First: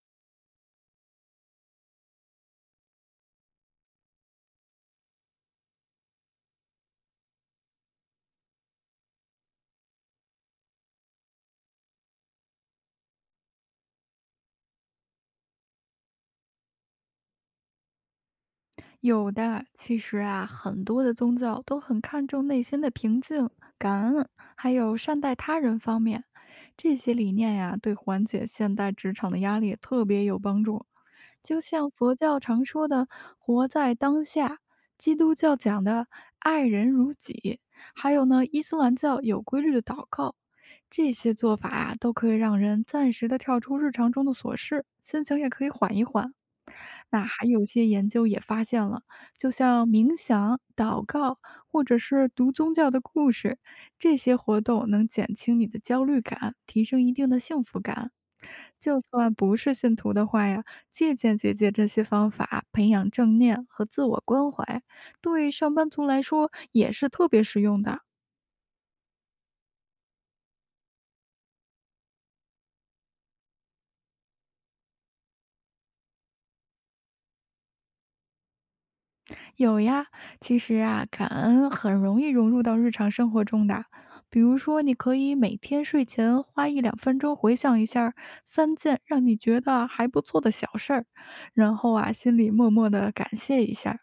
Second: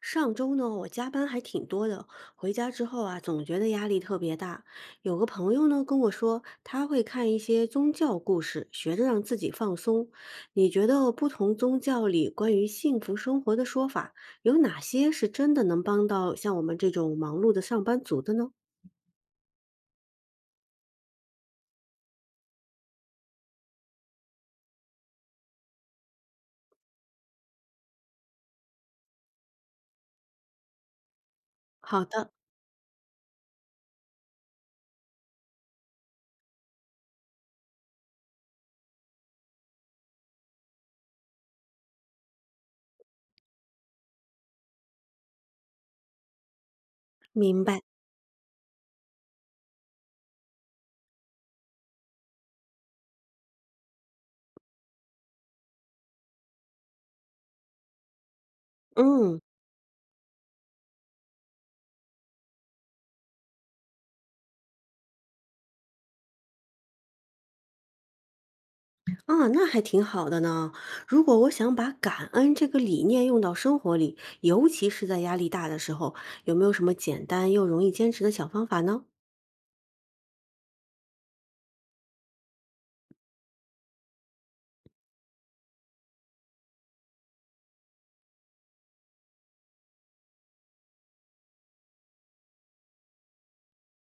上周呢，我加班还挺多的，回家之后啊，总觉得压力特别大。有个朋友呢跟我说，他会看一些宗教故事，学着让自己放松。你觉得不同宗教里关于幸福生活的说法，有哪些是真的能帮到像我们这种忙碌的上班族的呢？有的，其实啊，很多的宗教都很看重内心的平静、感恩，还有善待他人方面。这些理念呀，对缓解现代职场的压力特别有帮助。就像好佛的，教常说的"活在当下"，基督教讲的"爱人如己"，还有呢，伊斯兰教有规律的祷告，这些做法啊，都可以让人暂时的跳出日常中的琐事，心情也可以缓一缓。那还明有白。些研究也发现了，就像冥想、祷告，或者是读宗教的故事，这些活动能减轻你的焦虑感，提升一定的幸福感。就算嗯。不是信徒的话呀，借鉴借鉴这些方法，培养正念和自我关怀，对上班族来说也是特别实用的。啊，那还挺好的呢。如果我想把感恩这个理念用到生活里，尤其是在压力大的时候，有没有什么简单又容易坚持的小方法呢？有呀，其实啊，感恩很容易融入到日常生活中的。比如说，你可以每天睡前花一两分钟回想一下儿3件让你觉得还不错的小事儿，然后啊，心里默默的感谢一下儿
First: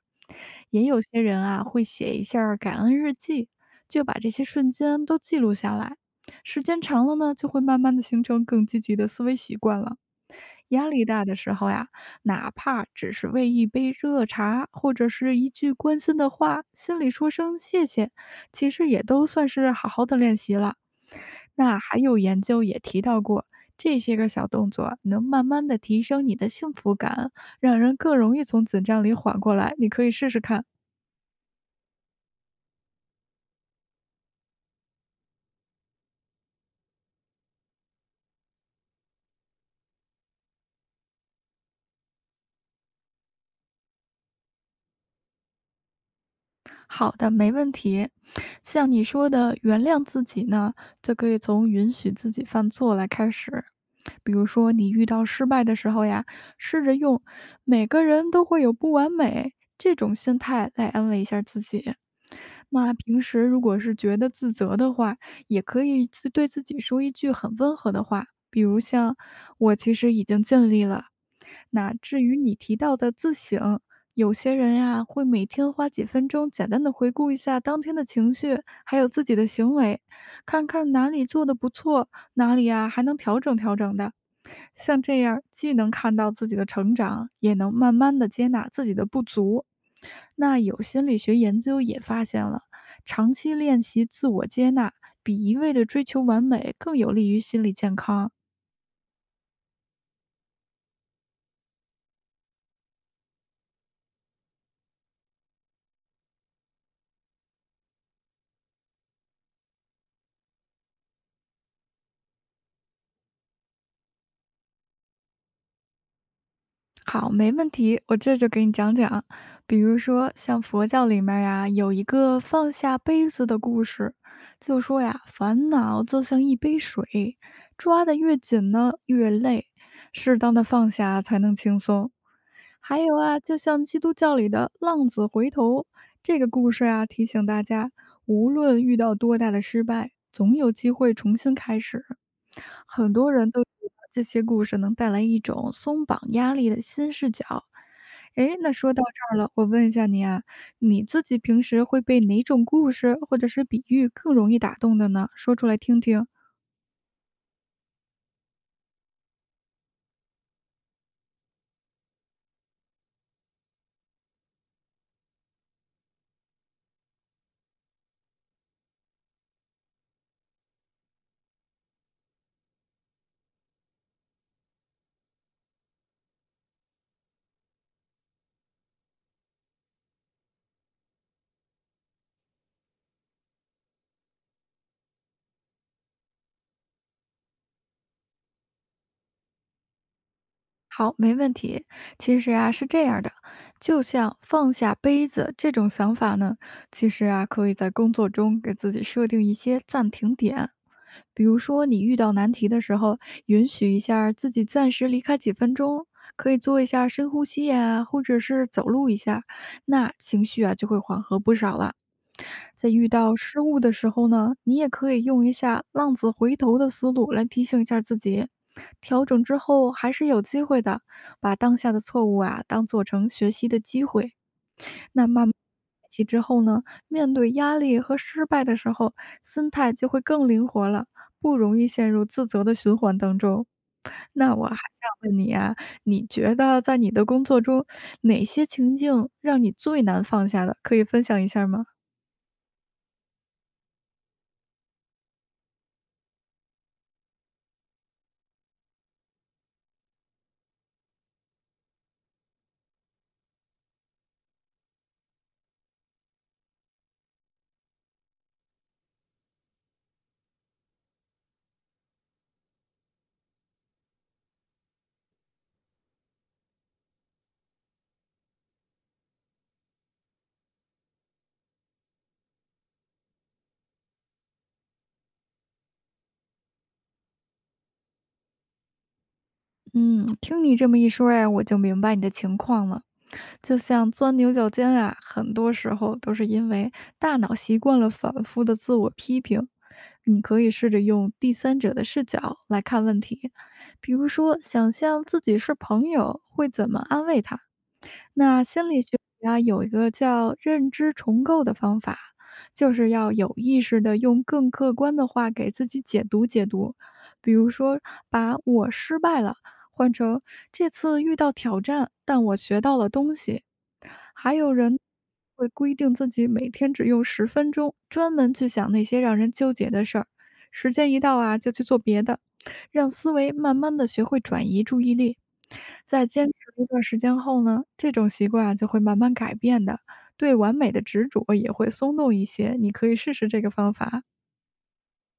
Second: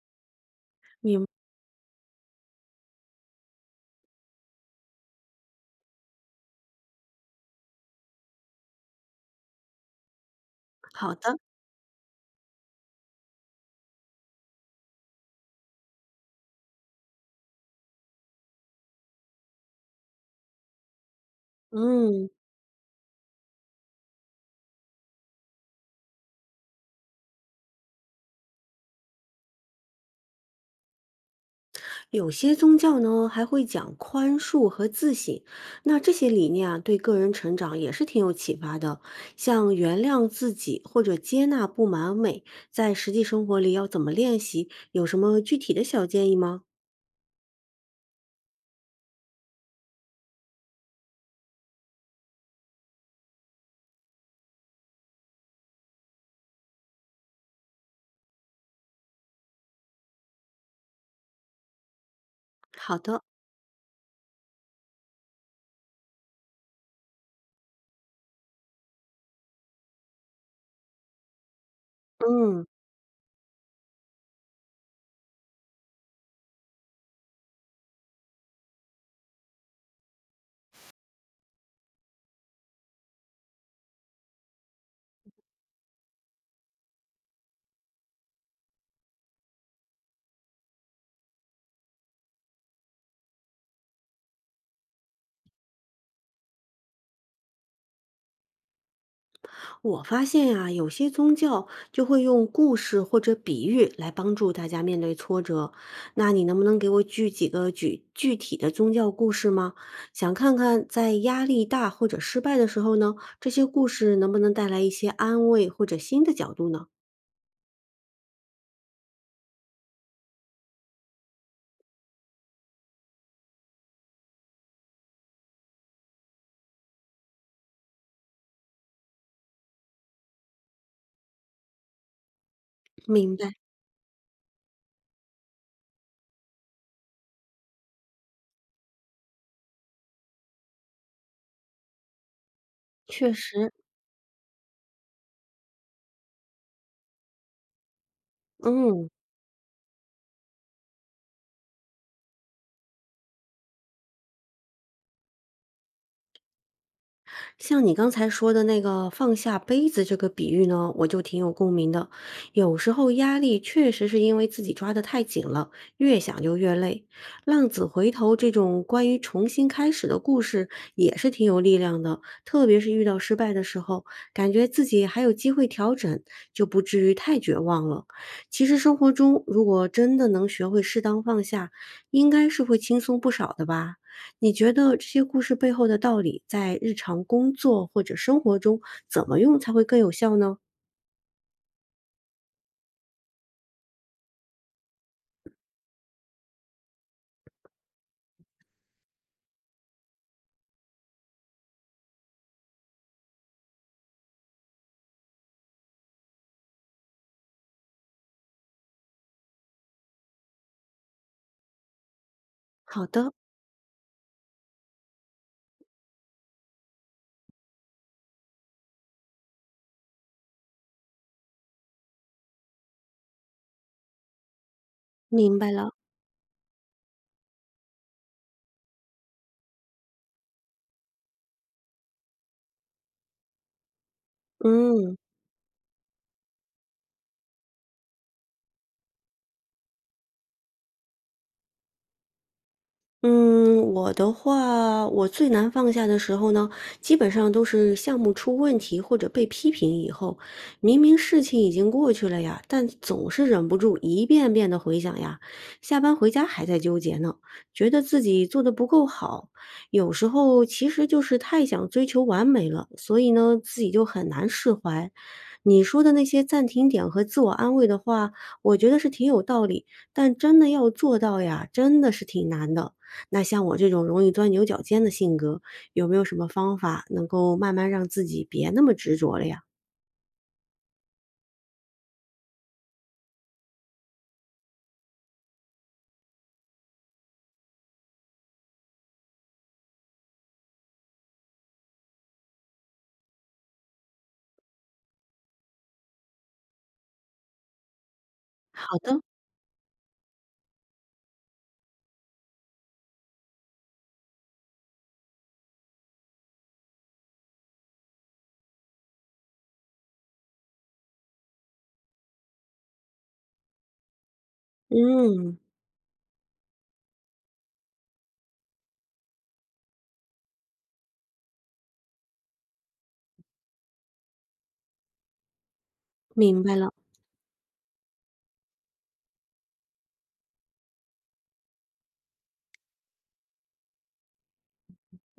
也有些人啊，会写一下儿感恩日记，就把这些瞬间都记录下来。时间长了呢，就会慢慢的形成更积极的思维习惯了。压力好大的的，时候呀，哪怕只是为一杯热茶或者是一句关心的话，心里说声谢谢，其实也都算是好好的练习了。那还有嗯，研究也提到过，这些个小动作能慢慢的提升你的幸福感，让人更容易从紧张里缓过来。你可以试试看。有些宗教呢还会讲宽恕和自省，那这些理念啊对个人成长也是挺有启发的。像原谅自己或者接纳不完美，在实际生活里要怎么练习？有什么具体的小建议吗？好的，没问题。像你说的，原谅自己呢，就可以从允许自己犯错来开始。比如说，你遇到失败的时候呀，试着用"每个人都会有不完美"这种心态来安慰一下自己。那好平的，时如果是觉得自责的话，也可以自对自己说一句很温和的话，比如像"我其实已经尽力了"。那至于你嗯。提到的自省，有些人呀，会每天花几分钟简单的回顾一下当天的情绪，还有自己的行为，看看哪里做的不错，哪里呀还能调整调整的。像这样，既能看到自己的成长，也能慢慢的接纳自己的不足。那有心理学研究也发现了，长期练习自我接纳，比一味的追求完美更有利于心理健康。我发现呀、有些宗教就会用故事或者比喻来帮助大家面对挫折。那你能不能给我举几个举具体的宗教故事吗？想看看在压力大或者失败的时候呢，这些故事能不能带来一些安慰或者新的角度呢？好，没问题，我这就给你讲讲。比如说，像佛教里面呀，有一个放下杯子的故事，就说呀，烦恼就像一杯水，抓的越紧呢，越累，适当的放下才能轻松。还有明啊，白，就像基督教里的浪子回头这个故事啊，提醒大家，无论遇到多大的失败，总有机会重新开始。很确多人都觉实，得这些故事能带来一种松绑压力的新视角。诶，那说到嗯。这儿了，我问一下你啊，你自己平时会被哪种故事或者是比喻更容易打动的呢？说出来听听。像你刚才说的那个放下杯子这个比喻呢，我就挺有共鸣的。有时候压力确实是因为自己抓得太紧了，越想就越累。浪子回头这种关于重新开始的故事也是挺有力量的，特别是遇到失败的时候，感觉自己还有机会调整，就不至于太绝望了。其实生活中如果真的能学会适当放下，应该是会轻松不少的吧。你觉得这些故事背后的道理，在日常工作或者生活中，怎么用才会更有效呢？好，没问题。其实啊，是这样的，就像放下杯子这种想法呢，其实啊，可以在工作中给自己设定一些暂停点，比如说你遇到难题的时候，允许一下儿自己暂时离开几分钟，可以做一下深呼吸呀、或者是走路一下，那情绪啊就会缓和不少了。在好遇的，到失误的时候呢，你也可以用一下浪子回头的思路来提醒一下自己，调整之后还是有机会的，把当下的错误啊当做成学习的机会。那慢慢明白了。练习之后呢，面对压力和失败的时候，心态就会更灵活了，不容易陷入自责的循环当中。那我还想嗯。问你啊，你觉得在你的工作中，哪些情境让你最难放下的？可以分享一下吗？嗯，我的话，我最难放下的时候呢，基本上都是项目出问题或者被批评以后，明明事情已经过去了呀，但总是忍不住一遍遍的回想呀，下班回家还在纠结呢，觉得自己做的不够好，有时候其实就是太想追求完美了，所以呢，自己就很难释怀。你说的那些暂停点和自我安慰的话，我觉得是挺有道理，但真的要做到呀，真的是挺难的。那像我这种容易钻牛角尖的性格，有没有什么方法能够慢慢让自己别那么执着了呀？嗯，听你这么一说呀，我就明白你的情况了。就像钻牛角尖啊，很多时候都是因为大脑习惯了反复的自我批评。你可以试着用第三者的视角来看问题，比如说想象自己是朋友，会怎么安慰他。那心好理学的，家有一个叫认知重构的方法，就是要有意识的用更客观的话给自己解读解读，比如说把"我失败了"换成"这次遇到挑战，但我学到了东西"。还有人嗯，会规定自己每天只用10分钟，专门去想那些让人纠结的事儿，时间一到啊就去做别的，让思维慢慢的学会转移注意力。在坚持明白一了。段时间后呢，这种习惯啊就会慢慢改变的，对完美的执着也会松动一些。你可以试试这个方法。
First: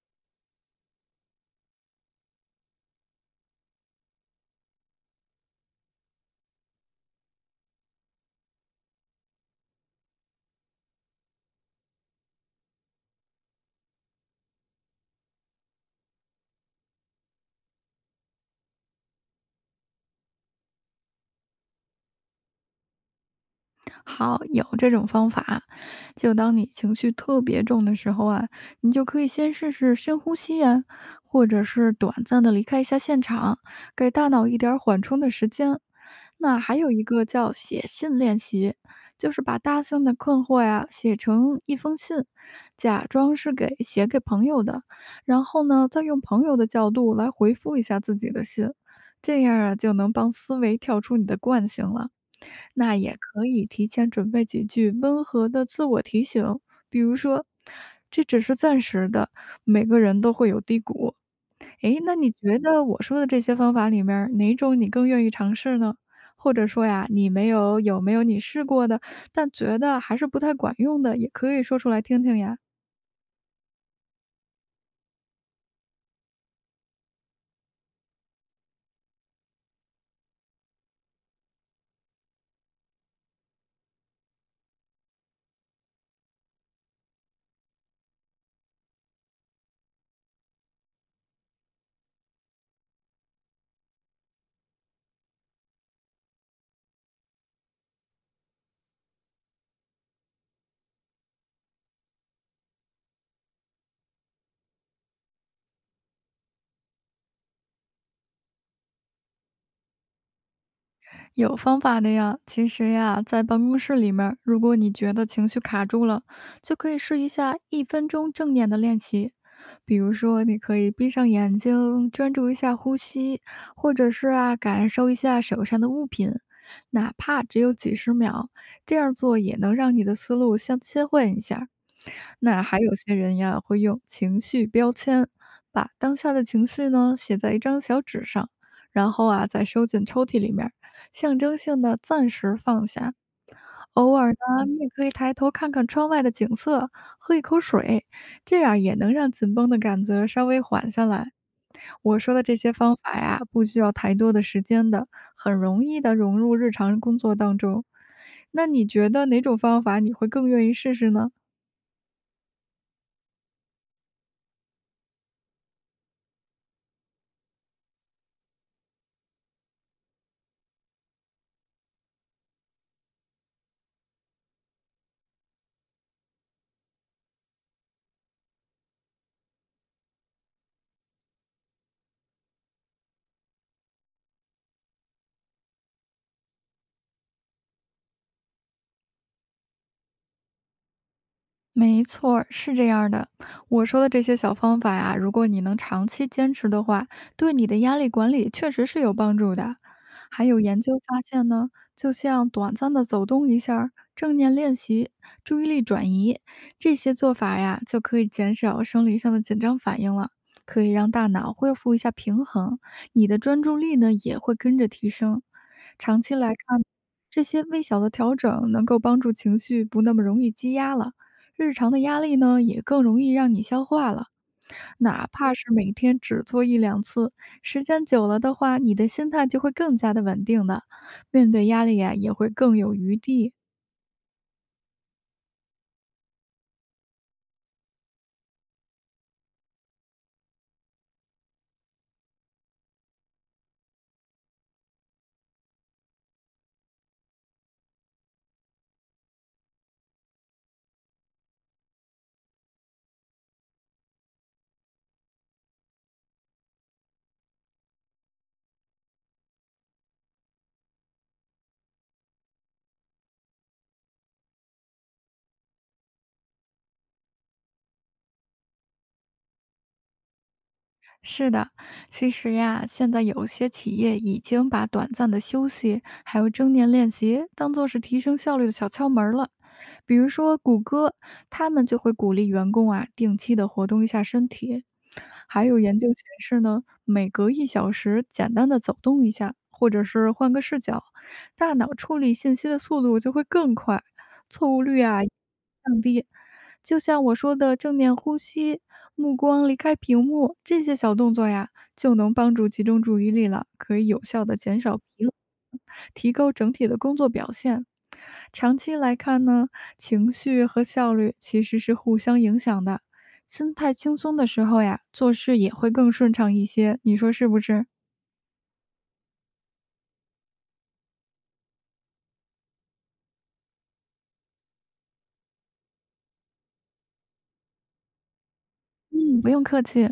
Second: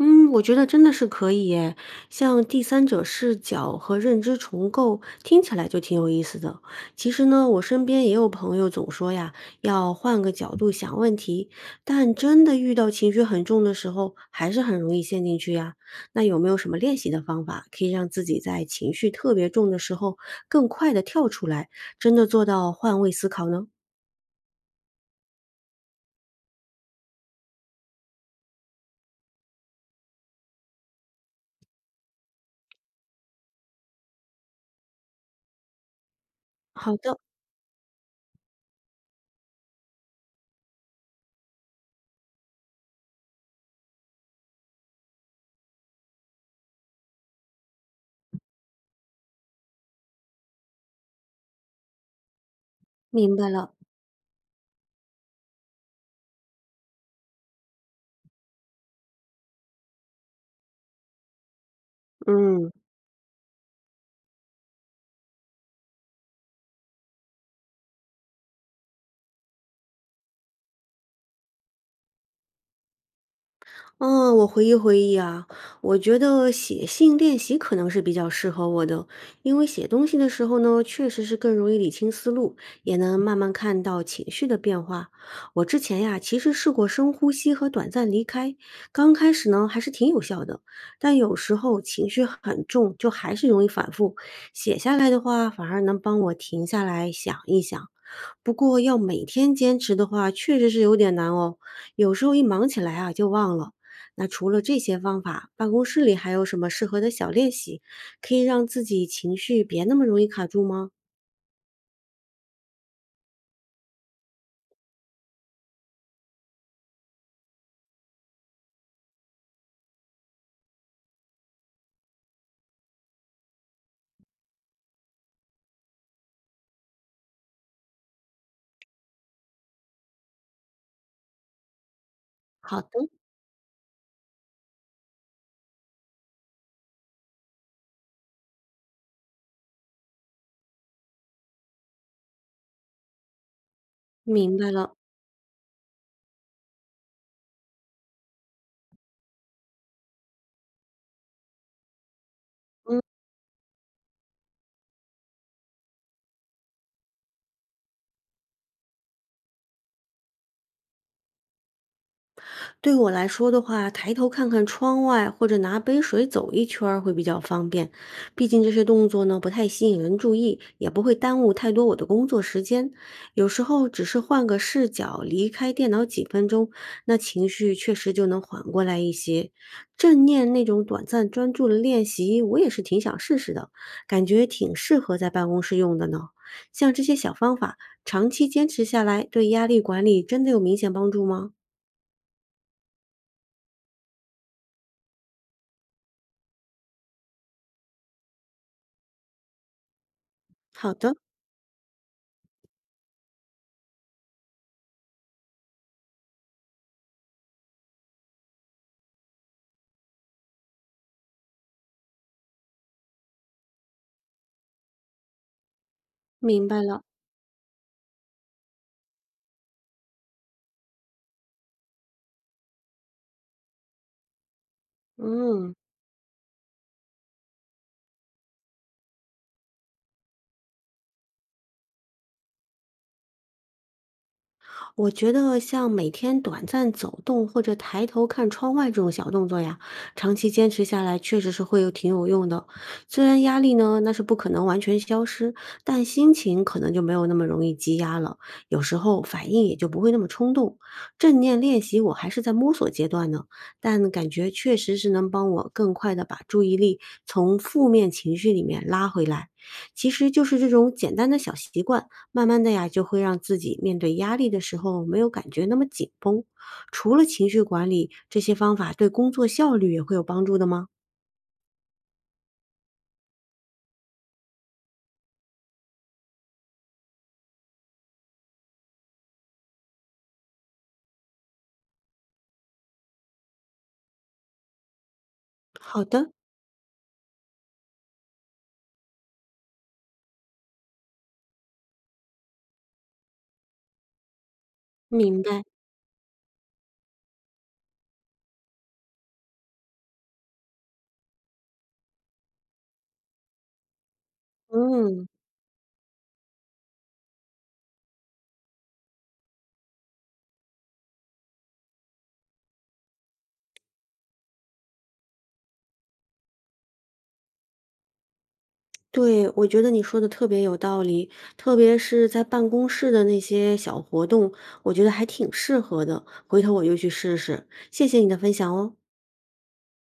嗯，我觉得真的是可以耶，像第三者视角和认知重构，听起来就挺有意思的。其实呢，我身边也有朋友总说呀，要换个角度想问题，但真的遇到情绪很重的时候，还是很容易陷进去呀。那有没有什么练习的方法，可以让自己在情绪特别重的时候更快的跳出来，真的做到换位思考呢？好，有这种方法。就当你情绪特别重的时候啊，你就可以先试试深呼吸呀、或者是短暂的离开一下现场，给大脑一点儿缓冲的时间。那还有好一的，个叫写信练习，就是把大象的困惑呀、写成一封信，假装是给写给朋友的，然后呢，再用朋友的角度来回复一下自己的信，这样啊就能帮思维跳出你的惯性了。那也明可白以了。提前准备几句温和的自我提醒，比如说，这只是暂时的，每个人都会有低谷。诶，那你觉嗯嗯。得我说的这些方法里面儿哪种你更愿意尝试呢？或者说呀，你没有有没有你试过的，但觉得还是不太管用的，也可以说出来听听呀。嗯，我回忆回忆啊，我觉得写信练习可能是比较适合我的，因为写东西的时候呢，确实是更容易理清思路，也能慢慢看到情绪的变化。我之前呀，其实试过深呼吸和短暂离开，刚开始呢还是挺有效的，但有时候情绪很重，就还是容易反复。写下来的话，反而能帮我停下来想一想。不过要每天坚持的话，确实是有点难哦。有时候一忙起来啊，就忘了。那除了这些方法，办公室里还有什么适合的小练习，可以让自己情绪别那么容易卡住吗？有方法的呀，其实呀，在办公室里面儿如果你觉得情绪卡住了，就可以试一下1分钟正念的练习。比如说，你可以闭上眼睛，专注一下呼吸，或者是啊，感受一下手上的物品，哪怕只有几十秒，这样做也能让你的思路先切换一下。那还好的，有些人呀，会用情绪标签，把当下的情绪呢写在一张小纸上，然后啊再收进抽屉里面儿象征性的暂时放下。偶尔明呢，白你也了。可以抬头看看窗外的景色，喝一口水，这样也能让紧绷的感觉稍微缓下来。我说的这些方嗯。法呀，不需要太多的时间的，很容易的融入日常工作当中。那你觉得哪种方法你会更愿意试试呢？对我来说的话，抬头看看窗外，或者拿杯水走一圈儿会比较方便。毕竟这些动作呢，不太吸引人注意，也不会耽误太多我的工作时间。有时候只是换个视角，离开电脑几分钟，那情绪确实就能缓过来一些。正念那种短暂专注的练习，我也是挺想试试的，感觉挺适合在办公室用的呢。像这些小方法，长期坚持下来，对压力管理真的有明显帮助吗？没错儿，是这样儿的。我说的这些小方法呀，如果你能长期坚持的话，对你的压力管理确实是有帮助的。还有研好究的。发现呢，就像短暂的走动一下儿正念练习、注意力转移这些做法呀，就可以减少生理上的紧张反应了，可以让大脑恢复一下平衡，你的专注力呢也会跟着提升。长期来明白看，了，这些微小的调整能够帮助情绪不那么容易积压了。日常的压力呢，也更容易让你消化了。哪怕是嗯，每天只做一两次，时间久了的话，你的心态就会更加的稳定的，面对压力呀、也会更有余地。我觉得像每天短暂走动或者抬头看窗外这种小动作呀，长期坚持下来确实是会有挺有用的。虽然压力呢，那是不可能完全消失，但心情可能就没有那么容易积压了，有时候反应也就不会那么冲动。正念练习我还是在摸索阶段呢，但感觉确实是能帮我更快的把注意力从负面情绪里面拉回来。其实就是这种简单的小习惯。慢慢的呀，就会让自己面对压力的时候没有感觉那么紧绷。除了情绪管理，这些方法对工作效率也会有帮助的吗？是的，其实呀，现在有些企业已经把短暂的休息还有正念练习当做是提升效率的小窍门儿了。比如说谷歌，他们就会鼓励员工啊定期的活动一下身体。还有研好究显的，示呢，每隔1小时简单的走动一下，或者是换个视角，大脑处理信息的速度就会更快，错误率啊明白。降低。就像我说的正念呼吸、目光离开屏幕这些小动作呀，就能帮助集中注意力了，可以有效的减少疲嗯，劳，提高整体的工作表现。长期来看呢，情绪和效率其实是互相影响的。心态轻松的时候呀，做事也会更顺畅一些，你说是不是？对，我觉得你说的特别有道理，特别是在办公室的那些小活动，我觉得还挺适合的。回头我就去试试。谢谢你的分享哦。嗯，不用客气。